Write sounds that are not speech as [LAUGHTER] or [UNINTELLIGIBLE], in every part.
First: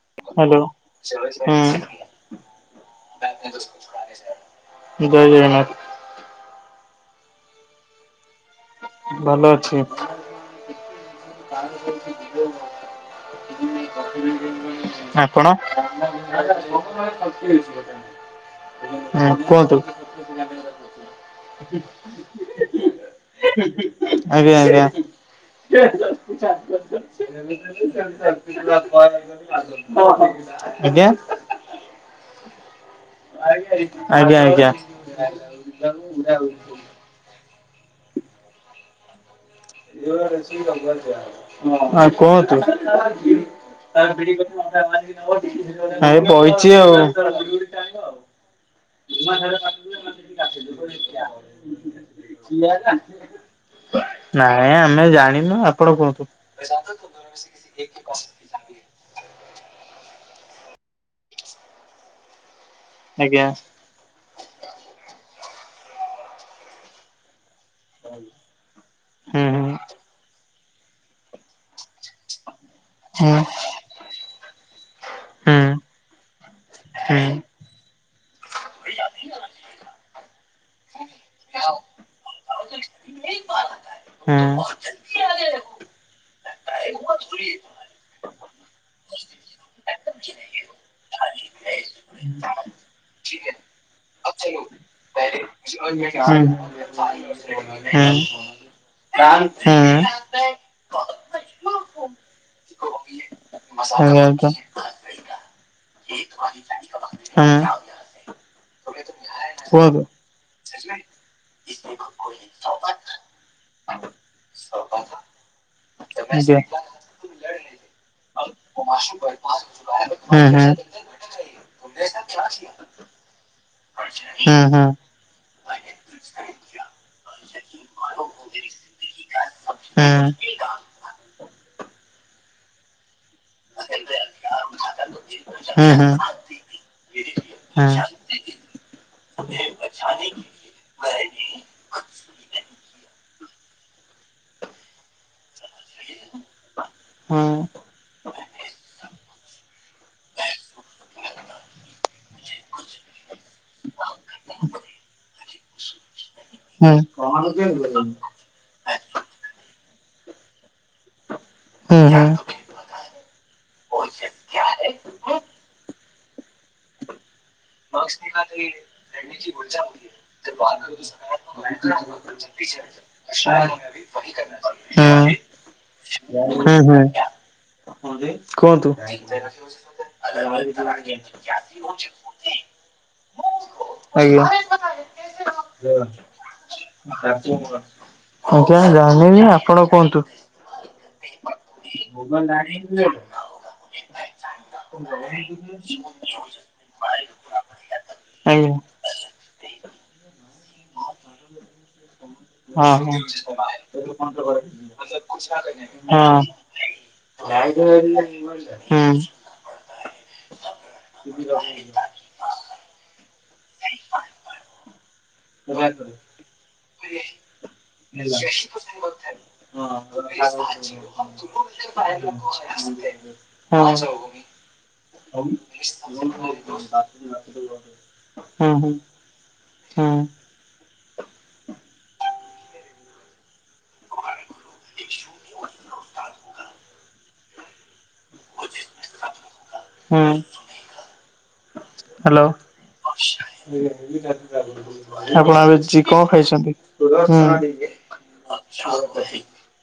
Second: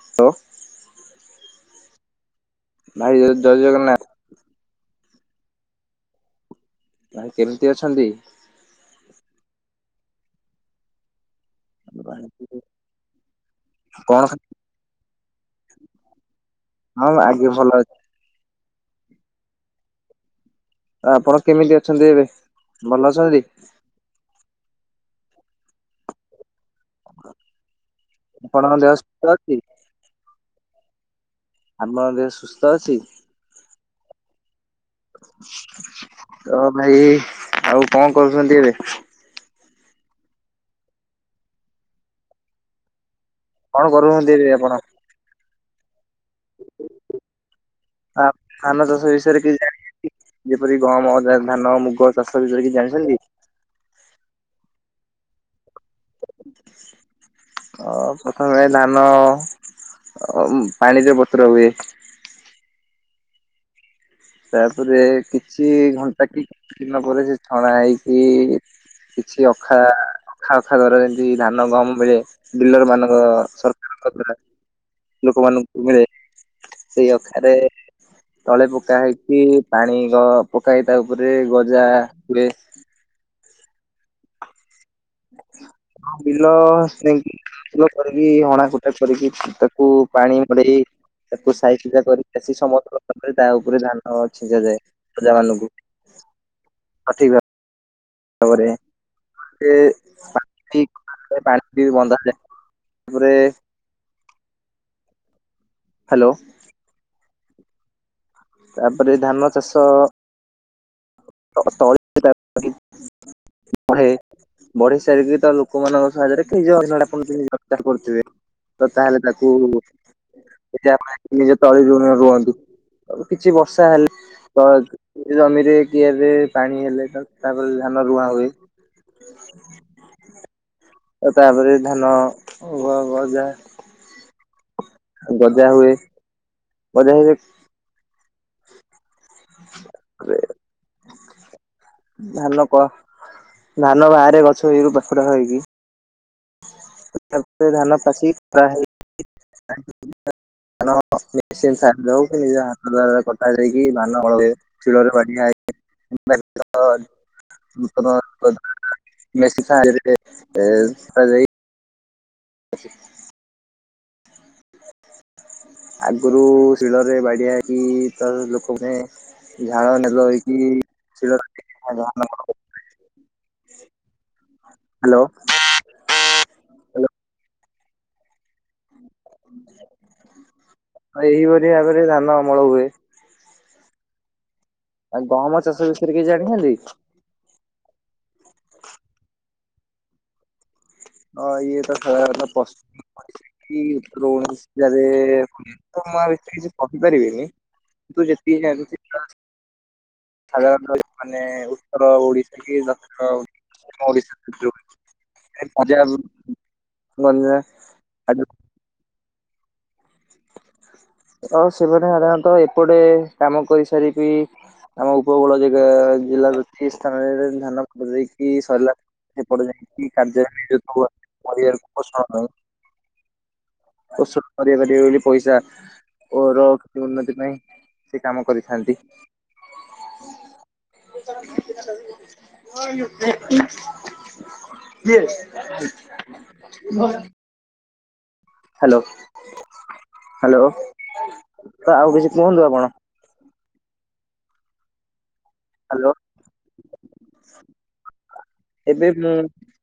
Hello. Hello ହୁଁ। ଭାଇ ଜ ଜୟ ଜଗନ୍ନାଥ। ଜୟ ଜଗନ୍ନାଥ। ଭାଇ କେମିତି ଅଛନ୍ତି? ଭଲ ଅଛି। କଣ [UNINTELLIGIBLE] [UNINTELLIGIBLE] ଆପଣ? ହଁ ଆଜ୍ଞା ଭଲ ଅଛି। ହୁଁ କୁହନ୍ତୁ। ଆପଣ କେମିତି ଅଛନ୍ତି ଏବେ ଭଲ ଅଛନ୍ତି? [UNINTELLIGIBLE] ଆଜ୍ଞା ଆଜ୍ଞା ଆପଣଙ୍କ ଦେହ ସୁସ୍ଥ [UNINTELLIGIBLE] ଅଛି [UNINTELLIGIBLE] ଆଜ୍ଞା? ଆପଣଙ୍କ ଦେହ ସୁସ୍ଥ ଅଛି? [UNINTELLIGIBLE] ଆଜ୍ଞା ଆଜ୍ଞା [UNINTELLIGIBLE] ତ ଭାଇ ଆଉ କଣ କରୁଚନ୍ତି ଏବେ? ଆଉ କୁହନ୍ତୁ? କଣ କରୁଛନ୍ତି ଏବେ ଆପଣ? [UNINTELLIGIBLE] ଭାଇ ବଇଚି ଆଉ। ଆ ଧାନ ଚାଷ ବିଷୟରେ କିଛି ଜାଣିଚନ୍ତି? ଯେପରି ଗହମ ଧାନ ମୁଗ ଚାଷ ବିଷୟରେ କିଛି ଜାଣିଚନ୍ତି? ନାଇଁ ଆଜ୍ଞା ଆମେ ଜାଣିନୁ ଆପଣ କୁହନ୍ତୁ? ଅ ପ୍ରଥମେ ଧାନ ପାଣିରେ ବତୁରା ହୁଏ। ଆଜ୍ଞା। ତାପରେ କିଛି ଘଣ୍ଟାକି କିଛି ଦିନ ପରେ ସେଛଣା ହେଇକି ହୁଁ କିଛି ହୁଁ। ଅଖା ଅଖା ଅଖା ଦ୍ଵାର ଯେମିତି ଧାନ ଗମମ ମିଳେ ଡିଲର ମାନଙ୍କ ହୁଁ ହୁଁ ହୁଁ ସ [UNINTELLIGIBLE] ଲୋକମାନଙ୍କୁ ମିଳେ ସେଇ ଅଖାରେ ତଳେ ପକା ହେଇକି ପାଣି ଗ ପକାହେଇକି ତାଉପରେ ଗଜା ହୁଏ। ନେଇ [UNINTELLIGIBLE] ବିଲ [UNINTELLIGIBLE] ସୁଲ କରିକି ହଣା କୁଟା କରିକି ତାକୁ ପାଣି ମଡ଼େଇ ତାକୁ ସାଇଜି ସୁଝାକରିକି ବେସି ସମୟ [UNINTELLIGIBLE] ତାଉପରେ ଧାନ ଛିଞ୍ଚା ଯାଏ ପ୍ରଜା ମାନଙ୍କୁ ହୁଁ ସଠିକ ଭାବରେ ହୁଁ। ହୁଁ। ତାପରେ [UNINTELLIGIBLE] ବନ୍ଦାଯାଏ ତାପରେ ତାହେଲେ ଏମିତିଆ। ହାଲୋ। ହୁଁ। ତାପରେ ଧାନ ଚାଷ ହୁଁ। ହୁଁ [UNINTELLIGIBLE] ତ ତଳେ ବଢି ସାରିକି ତାପରେ ଲୋକମାନଙ୍କ ସାହାଯ୍ୟରେକି [UNINTELLIGIBLE] କରୁଥିବେ ତୋ ତାହେଲେ ତାକୁ [UNINTELLIGIBLE] ପାଇଁ ନିଜ ତଳିଯୋଉଦିନ ରୁଅନ୍ତି ଆଉ କିଛି ବର୍ଷା ହେଲେ ତ ହୁଁ। ହୁଁ। ଜମିରେ କିଆରିରେ ପାଣି ହେଲେ ତାପରେ ଧାନ ରୁଆ ହୁଏ ହୁଁ। ତ ତାପରେ ଧାନ ଗ ଗଜା [UNINTELLIGIBLE] ଗଜା ହୁଏ ଗଜା ହ ହୁଁ। [UNINTELLIGIBLE] ଧାନ କ ଧାନ ବାହାରେ ଗଛ ଏଇରୁ ପାଖୁଡ଼ା ହେଇକି। [INAUDIBLE] [UNINTELLIGIBLE] [INAUDIBLE] କି ନିଜ ହାତ ଦାରରେ କଟା ଦେଇକି ଧାନ ବଳ ଶିଳ ରେ ବାଢିଆ ହେଇକି ହୁଁ। [UNINTELLIGIBLE] ମେସିନ ସାହାଯ୍ୟ ରେ ହୁଁ ହୁଁ। [INAUDIBLE] [INAUDIBLE] ଆଗରୁ ଶିଳରେ ବାଡିଆ ହେଇକି ହୁଁ ତ ଲୋକମାନେ ଝାଳ ନାଳ ହେଇକି ଶିଳ ହ୍ୟାଲୋ ହୁ। ହୁଁ ହୁଁ। କୁହନ୍ତୁ। ଏଇ ଭଳି ଭାବରେ ଧାନ ଅମଳ ହୁଏ। ଆଜ୍ଞା। ଆଉ ଗହମ ଚାଷ ବିଷୟରେ କିଛି ଜାଣିଛନ୍ତି? ଆଜ୍ଞା ଜାଣିବି ଆପଣ କୁହନ୍ତୁ। ହଁ [INAUDIBLE] [UNINTELLIGIBLE] କିଛି କହିିପାରିବିନି କି ତୁ ଆଜ୍ଞା ଯେତିକି ସାଧାରଣତ ମାନେ ଉତ୍ତର ଓଡିଶା ହଁ କି ଦକ୍ଷିଣ ଓଡ଼ିଶା [INAUDIBLE] ପଞ୍ଜାବ ହଁ ଗଞ୍ଜା ଆଡେ ହଁ ସେମାନେ ସାଧାରଣତଃ ଏପଟେ କାମ କରିସାରିକି ଆମ ଉପକୂଳ ଜିଲ ଜିଲ୍ଲାର କିଛି ସ୍ଥାନରେ ଧାନ ଦେଇକି ସରଲା। ସେପଟେ ଯାଇକି କାର୍ଯ୍ୟ ନିଷଣ [INAUDIBLE] ହଁ ହୁଁ ଔଷଧ କରିବାପାରିବ ବୋଲି ପଇସା ପର ଉକ୍ତି ଉନ୍ନତି ପାଇଁ ସେ କାମ ହୁଁ ହୁଁ କରିଥାନ୍ତି। [INAUDIBLE] କିଏ? ହ୍ୟାଲୋ ହୁଁ ହ୍ୟାଲୋ ତ ଆଉ କିଛି ହ୍ୟାଲୋ। କୁହନ୍ତୁ ଆପଣ। ଆପଣ ଆଉ କିଛି ଚି ହ୍ୟାଲୋ କଣ ଖାଇଛନ୍ତି ହୁଁ ଏବେ ମୁଁ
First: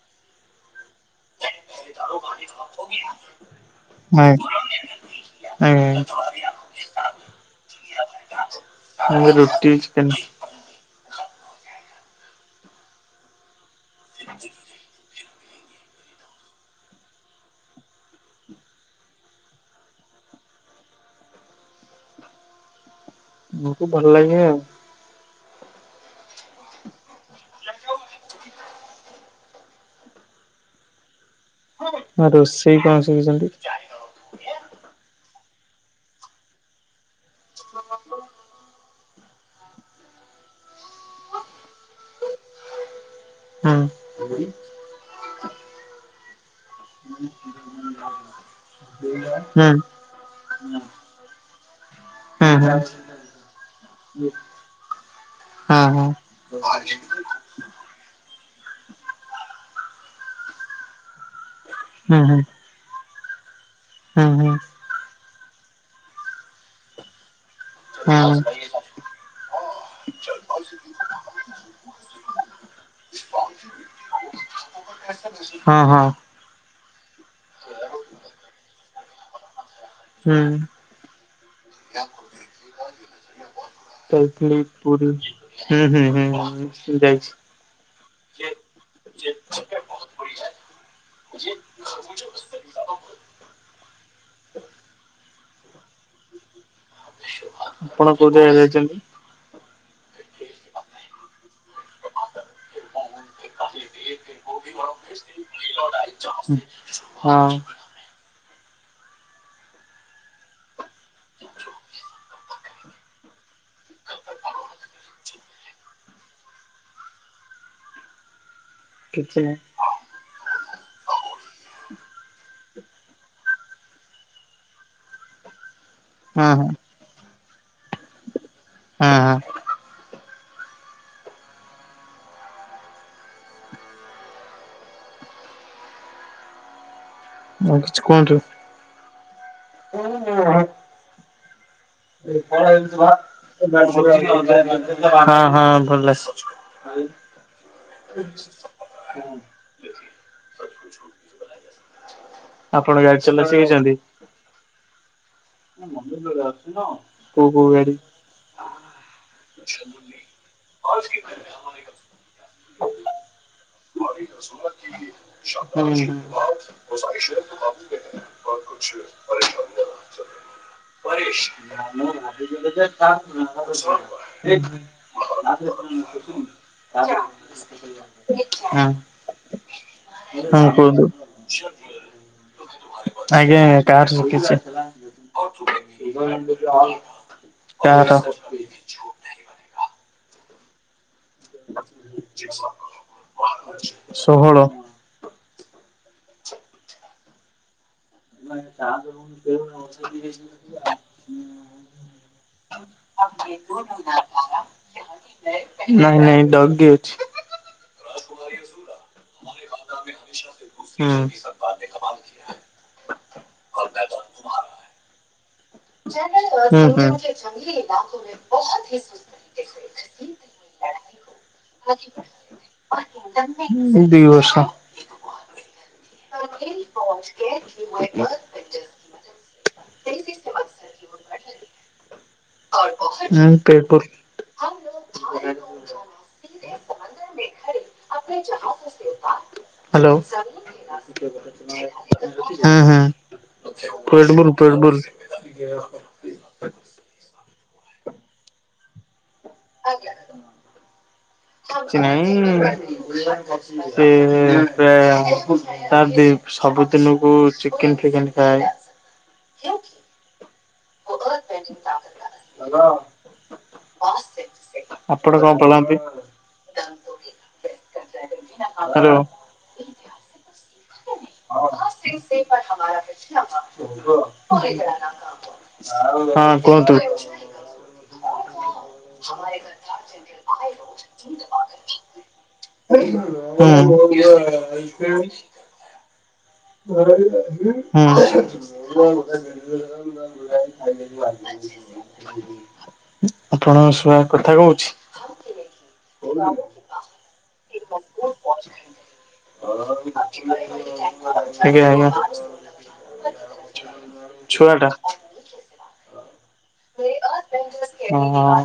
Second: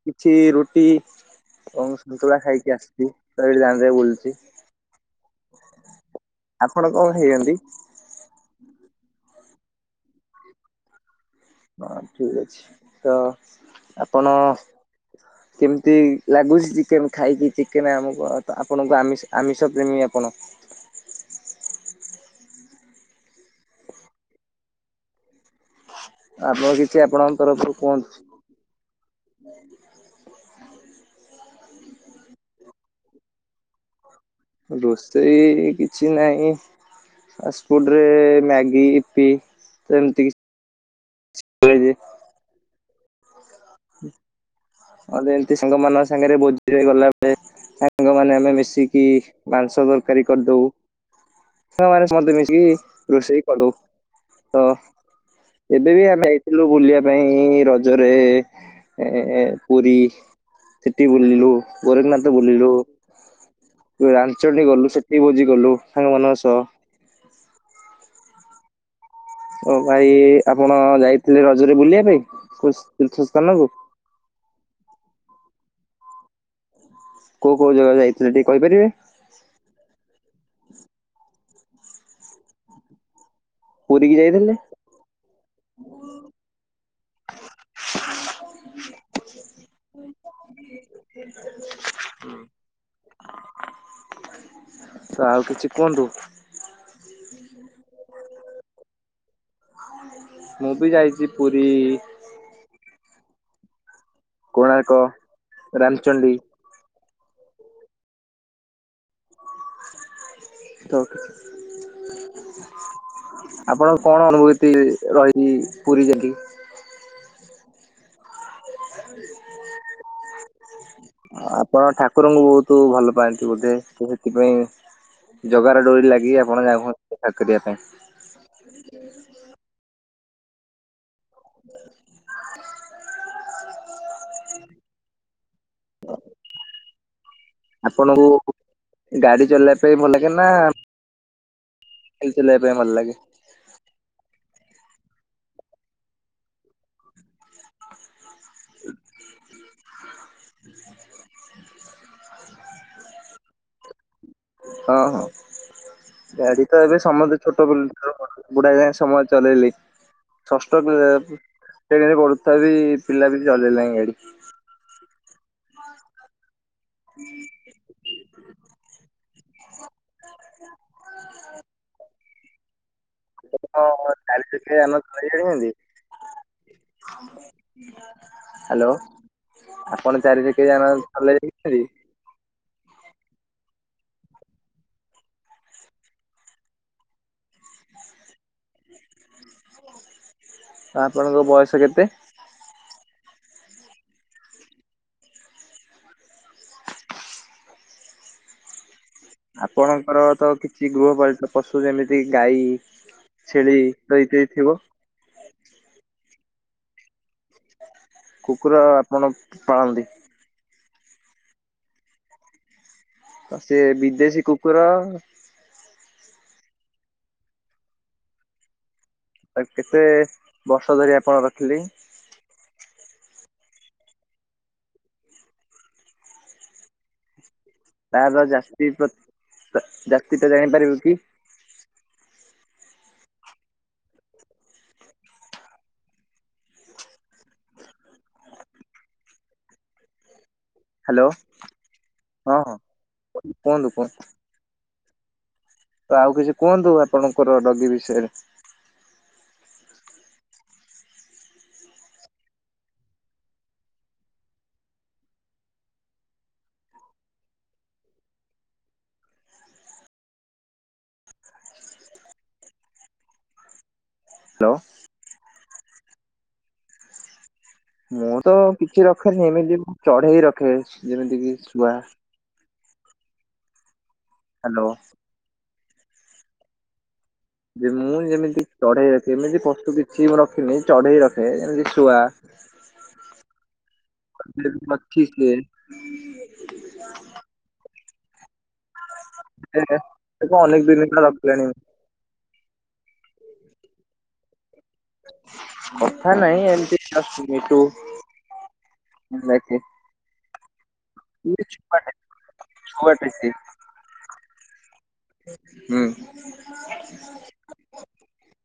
କିଛି ରୁଟି ଏବଂ ସନ୍ତୁଳା ଖାଇକି ଆସିଛି ତ ଏଠି ଦାଣ୍ଡରେ ବୁଲୁଚି। ଆଜ୍ଞା। ଆପଣ କଣ ଖାଇଛନ୍ତି? ମୁଁ ରୁଟି ଚିକେନ। ହଁ ଠିକ ଅଛି ତ ଆପଣ କେମିତି ଲାଗୁଛି ଚିକେନ୍ ଖାଇକି ଚିକେନ ଆମକୁ ଆପଣ ଆମୀ ଆପଣ ଆମିଷ ପ୍ରେମୀ ଆପଣ। ମୋକୁ ଭଲ ଲାଗେ ଆଉ। ଆପଣ କିଛି ଆପଣଙ୍କ ତରଫରୁ କୁହନ୍ତୁ। ଆଁ ରୋଷେଇ କଣ ଶିଖିଛନ୍ତି? ରୋଷେଇ କିଛି ନାହିଁ। ଆ ସ୍କୁଲ ରେ ମ୍ୟାଗି ଇପି ତ ଏମିତି କିଛି [UNINTELLIGIBLE] ହଁ। ହଁ ଏମିତି ସାଙ୍ଗ ମାନଙ୍କ ସାଙ୍ଗରେ ଭୋଜିରେ ଗଲା ବେଳେ ସାଙ୍ଗ ମାନେ ଆମେ ମିଷ୍ ଶିକି ହୁଁ ହୁଁ। ମାଂସ ତରକାରୀ କରିଦଉ। ହ ମାନେ ସମସ୍ତେ ହଁ ହଁ ହୁଁ ମିଶିକି ରୋଷେଇ କଲୁ ତ ଏବେ ବି ଆମେ ଯାଇଥିଲୁ ବୁଲିବା ପାଇଁ ରଜରେ ଏ ପୁରୀ ସେଠି ବୁଲିଲୁ ହୁଁ ଗୋରଖନାଥ ହୁଁ ବୁଲିଲୁ। ହୁଁ ହଁ। ରାଞ୍ଚଡି ଗଲୁ ସେଠିକି ବୋଜି କଲୁ ସାଙ୍ଗ ମାନଙ୍କ ସହ ହଁ। ଓ ଭାଇ ଆପଣ ଯାଇଥିଲେ ରଜରେ ବୁଲିବା ପାଇଁ ତୀର୍ଥ ସ୍ଥାନକୁ? ହଁ ହଁ। କୋଉ କୋଉ ଜାଗା ଯାଇଥିଲେ ଟିକେ କହିପାରିବେ? ହୁଁ। ପୁରୀ କି ଯାଇଥିଲେ ଯାଇଥିଲି ପୁରୀ ହୁଁ ହୁଁ ହୁଁ ଯାଇଛି। ଯେ ଯେ ହୁଁ ତ ଆଉ କିଛି କୁହନ୍ତୁ? ଆପଣ କୋଉ ଜାଗା ଯାଇଛନ୍ତି? ମୁଁ ବି ଯାଇଛି ପୁରୀ। କୋଣାର୍କ ରା ହଁ। ତ ଆପଣଙ୍କ କଣ ଅନୁଭୂତି ରହିଛି ପୁରୀ ଯାଇକି? କିଛି ନାହିଁ। ଆପଣ ଠାକୁରଙ୍କୁ ବହୁତ ଭଲ ପାଆନ୍ତି ବୋଧେ ତ ସେଥିପାଇଁ। ଜଗାର ଡୋରି ଲାଗି ହଁ ଆପଣ ହଁ ହଁ ଯାଉ ଦେଖା କରିବା ପାଇଁ। ହଁ ହଁ। [UNINTELLIGIBLE] କିଛି କୁହନ୍ତୁ। ହଁ ହଁ ଆପଣଙ୍କୁ ଗାଡି ଚଲେଇବା ପାଇଁ ଭଲ ଲାଗେ ନା? ଚଲେଇବା ପାଇଁ ଭଲ ଲାଗେ? ହଁ ହଁ ଭଲସ ଆଛା ଆପଣ ଗାଡି ଚଲା ଶିଖିଛନ୍ତି? ହଁ ହଁ ଗାଡି ତ ଏବେ ସମସ୍ତେ କୋଉ ଛୋଟ କୋଉ ଗାଡି? [UNINTELLIGIBLE] ବୁଡା ଯାଏଁ ସମସ୍ତେ ଚଲେଇଲେ ଷଷ୍ଠ ସେ କରୁଥିବା ବି ପିଲା ବି ଚଲେଇ ନାହିଁ ଗାଡି। କି ହୁଁଁ। ହଁ ପରେଶ ଭ ବା ଆପଣ ଚାରି ଚକିଆ ଯାନ ଚଲେଇ ଜାଣିଛନ୍ତି? ହ୍ୟାଲୋ ହୁଁ। ଆପଣ ଚାରି ଚକିଆ ଯାନ ଭଲେ ଯାଇଛନ୍ତି? ଆଜ୍ଞା ଆଜ୍ଞା କାର ଶିଖିଛି। ଆଲାମ କାହାର? ଆପଣଙ୍କ ବୟସ କେତେ? ଜ ସ କଣ କରୁଚୁ? ଷୋହଳ। ମୁଁ କହିଲି ତାସ। ଆପଣଙ୍କର ତ କିଛି ଗୃହପର୍ଟକ ପଶୁ ଯେମିତି ଗାଈ ଛେଳି ର ଇତ୍ୟାଦି ଥିବ? ନାଇଁ ନାଇଁ ଡଗି ଅଛି। କୁକୁର ଆପଣ ପାଳନ୍ତି? ହୁଁ। ମାଆଉସିଙ୍କ ମାଆଉସି ତ ସେ ବିଦେଶୀ କୁକୁର। ହୁଁ ହୁଁ। ଆ କେତେ ବର୍ଷ ଧରି ଆପଣ ରଖିଲି? ଦୁଇ ବର୍ଷ। ି ପହଞ୍ଚ କେ ତାର ଜାତି ପ ଜାତିଟା ଜାଣିପାରିବୁ କି? ହୁଁ ପେପର୍ ହୁଁ। ଦେ ପନ୍ଦର ମେ ଘଳି ଆଣ ଚାହାକୁ ସେତାନ୍ତି ହାଲୋ। ହାଲୋ ହଁ। [UNINTELLIGIBLE] ପେଟବୁଲ୍ ପେଟବୁ ତ ଆଉ କିଛି କୁହନ୍ତୁ ଆପଣଙ୍କର ଡଗି ବିଷୟରେ? କିଛି ନାଇଁ ସେ ଏବେ ପ୍ରାୟ ତାର ସବୁ ଦିନକୁ ଚିକେନ୍ ଫିକେନ୍ ଖାଏ। ହାଲୋ। ହାଲୋ। ଆପଣ କଣ ପାଳନ୍ତି? ମୁଁ ତ କିଛି ରଖେନି ଏମିତି ମୁ ଚଢେଇ ରଖେ ଯେମିତି କି ଶୁଆ। ଶୁଆ। ହ୍ୟାଲୋ। ହଁ କୁହନ୍ତୁ? ଯେ ମୁଁ ଯେମିତି ଚଢେଇ ରଖେ ଏମିତି ପଶୁ କିଛି ମୁଁ ରଖିନି ଚଢେଇ ରଖେ ଯେମିତି ଶୁଆ। ହୁଁ। ହୁଏ। ହୁଁ। ତାକୁ ଅନେକ ଦିନ ହେଲା ରଖିଲାଣି। ଆପଣଙ୍କ ଶୁଆ କଥା କହୁଛି? କଥା ନାହିଁ ଏମିତି ଜଷ୍ଟ ମିଟୁ। ଡାକେ। ଇଏ ଆଜ୍ଞା ଛୁଆଟେ ଛୁଆଟେ ଆଜ୍ଞା। ସିଏ ଛୁଆ ଟା ହୁଁ। ହଁ ହଁ।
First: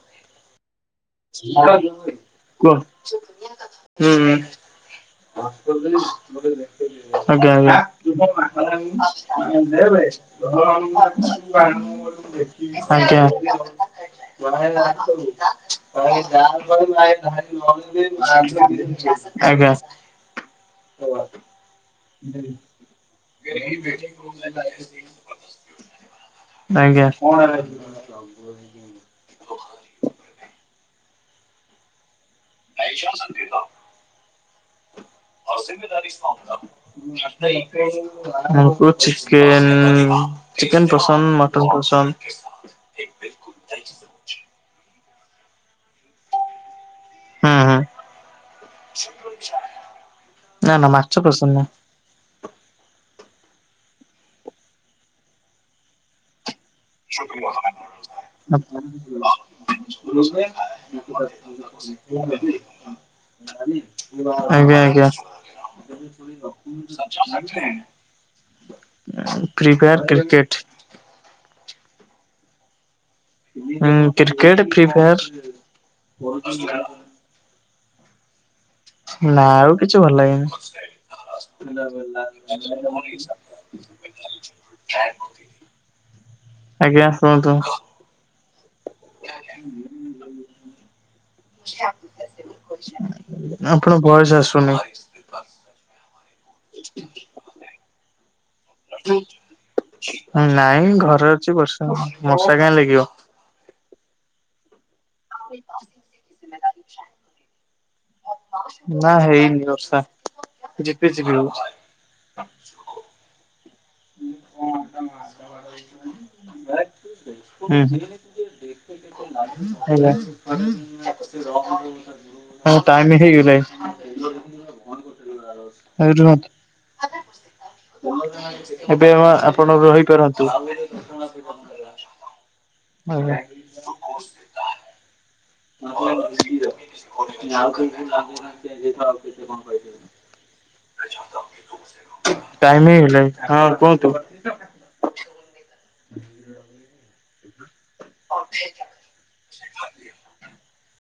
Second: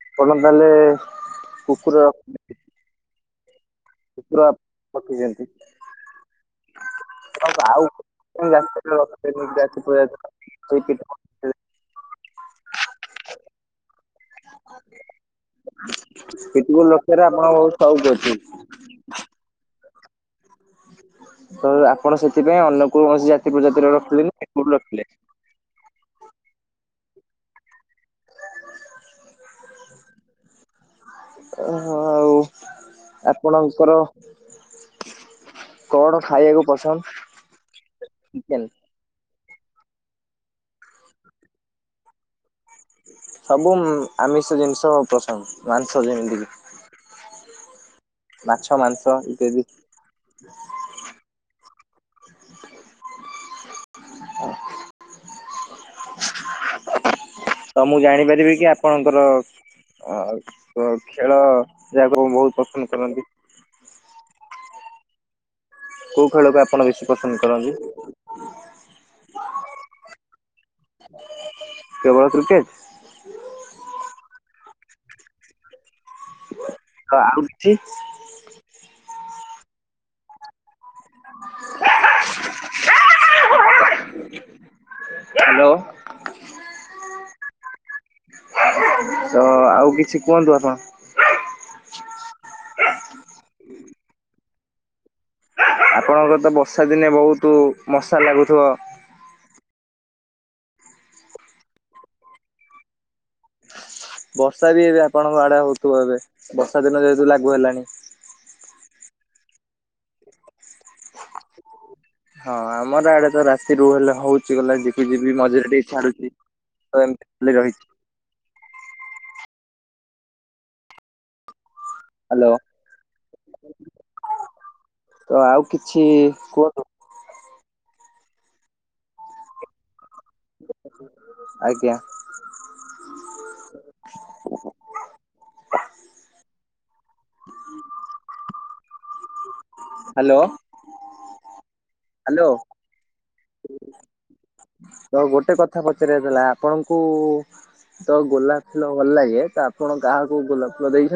ଭଲ ତାହେଲେ। କୁହ କୁକୁର ରଖି ହୁଁ। କୁକୁର ରଖିଛନ୍ତି। ଆଜ୍ଞା ଆଜ୍ଞା। ଆଉ କୋଉ ରାସ୍ତାରେ ରଖିବେନି ଜାତି ସେଇ ପିଠ ଆଜ୍ଞା। ପିଟବୁଲ ରଖିବାରେ ଆପଣଙ୍କ ବହୁତ ସଉକ ଅଛି [UNINTELLIGIBLE] ଆଜ୍ଞା। ତ ଆପଣ ସେଥିପାଇଁ ଅନ୍ୟ କୌଣସି ଜାତି ପ୍ରଜାତିର ରଖିଲେନି ଆକୁ ରଖିଲେ। ଆଜ୍ଞା। ଓ ଆଉ ଆପଣଙ୍କର? ଆଉ କଣ ଖାଇବାକୁ କୁହ? ପସନ୍ଦ ଚିକେନ ଚିକେନ ଚିକେନ ପସନ୍ଦ ମଟନ ପସନ୍ଦ। ସବୁ ଆମିଷ ଜିନିଷ ପ୍ରସନ୍ଦ ମାଂସ ଯେମିତିକି ହୁଁ ହୁଁ। ମାଛ ମାଂସ ଇତ୍ୟାଦି ନା ନା ମାଛ ପସନ୍ଦ ନୁହେଁ। ତ ମୁଁ ଜାଣିପାରିବି କି ନାହିଁ। ଆପଣଙ୍କର ଅ ଖେଳ ଯାହାକୁ ବହୁତ ପସନ୍ଦ କରନ୍ତି [UNINTELLIGIBLE] ଆଜ୍ଞା ଆଜ୍ଞା। କୋଉ ଖେଳକୁ ଆପଣ ବେଶୀ ପସନ୍ଦ କରନ୍ତି? Prefer cricket. କେବଳ କ୍ରିକେଟ। ହଁ କ୍ରିକେଟ ଫ୍ରିଫାୟାର। ଆଉ କିଛି। ନା ଆଉ କିଛି ଭଲ ଲାଗେନି। [UNINTELLIGIBLE] ହ୍ୟାଲୋ। ଆଜ୍ଞା କୁହନ୍ତୁ? ତ ଆଉ କିଛି କୁହନ୍ତୁ ଆପଣ? ଆପଣ ଭଏସ ଆସୁନି। ଆପଣଙ୍କର ତ ବର୍ଷା ଦିନେ ବହୁତ ମଶା ଲାଗୁଥିବ। ନାଇଁ ଘରେ ଅଛି ବର୍ଷ ମଶା କାଇଁ ଲାଗିବ। ବର୍ଷା ବି ଏବେ ଆପଣଙ୍କ ଆଡେ ହଉଥିବ ଏବେ ବର୍ଷା ଦିନ ଯେହେତୁ ଲାଗୁ ହେଲାଣି। ନା ହେଇନି ବର୍ଷା ଝିପ୍ ଝିପ୍ ହୋଉଛି। ହଁ ଆମର ଆଡେ ତ ରାସ୍ ସେ ରୁ ହେଲେ ହଉଛି ଗଲା ଝିପ୍ ଝିପ୍ ମଜିରେ ଟିକେ ଛାଡୁଛି ତ ଏମିତି ରହିଛି। [UNINTELLIGIBLE] ହ୍ୟାଲୋ ହଁ ଟାଇମ ହେଇଗଲାଣି। ତ ଆଉ କିଛି କୁହନ୍ତୁ ରୁହନ୍ତୁ ଏବେ ଆପଣ ରହିପାରନ୍ତି। ଆଜ୍ଞା [UNINTELLIGIBLE] [UNINTELLIGIBLE] ହ୍ୟାଲୋ। ହ୍ୟାଲୋ ଟାଇମ ହଁ ହେଲାଣି ହଁ କୁହନ୍ତୁ? ତ ଗୋଟେ କଥା ପଚାରିବାଥିଲା ଆପଣଙ୍କୁ ତ ଗୋଲାପ ଫୁଲ ଭଲ ଲାଗେ ତ ଆପଣ କାହାକୁ ଗୋଲାପ ଫୁଲ ଦେଇ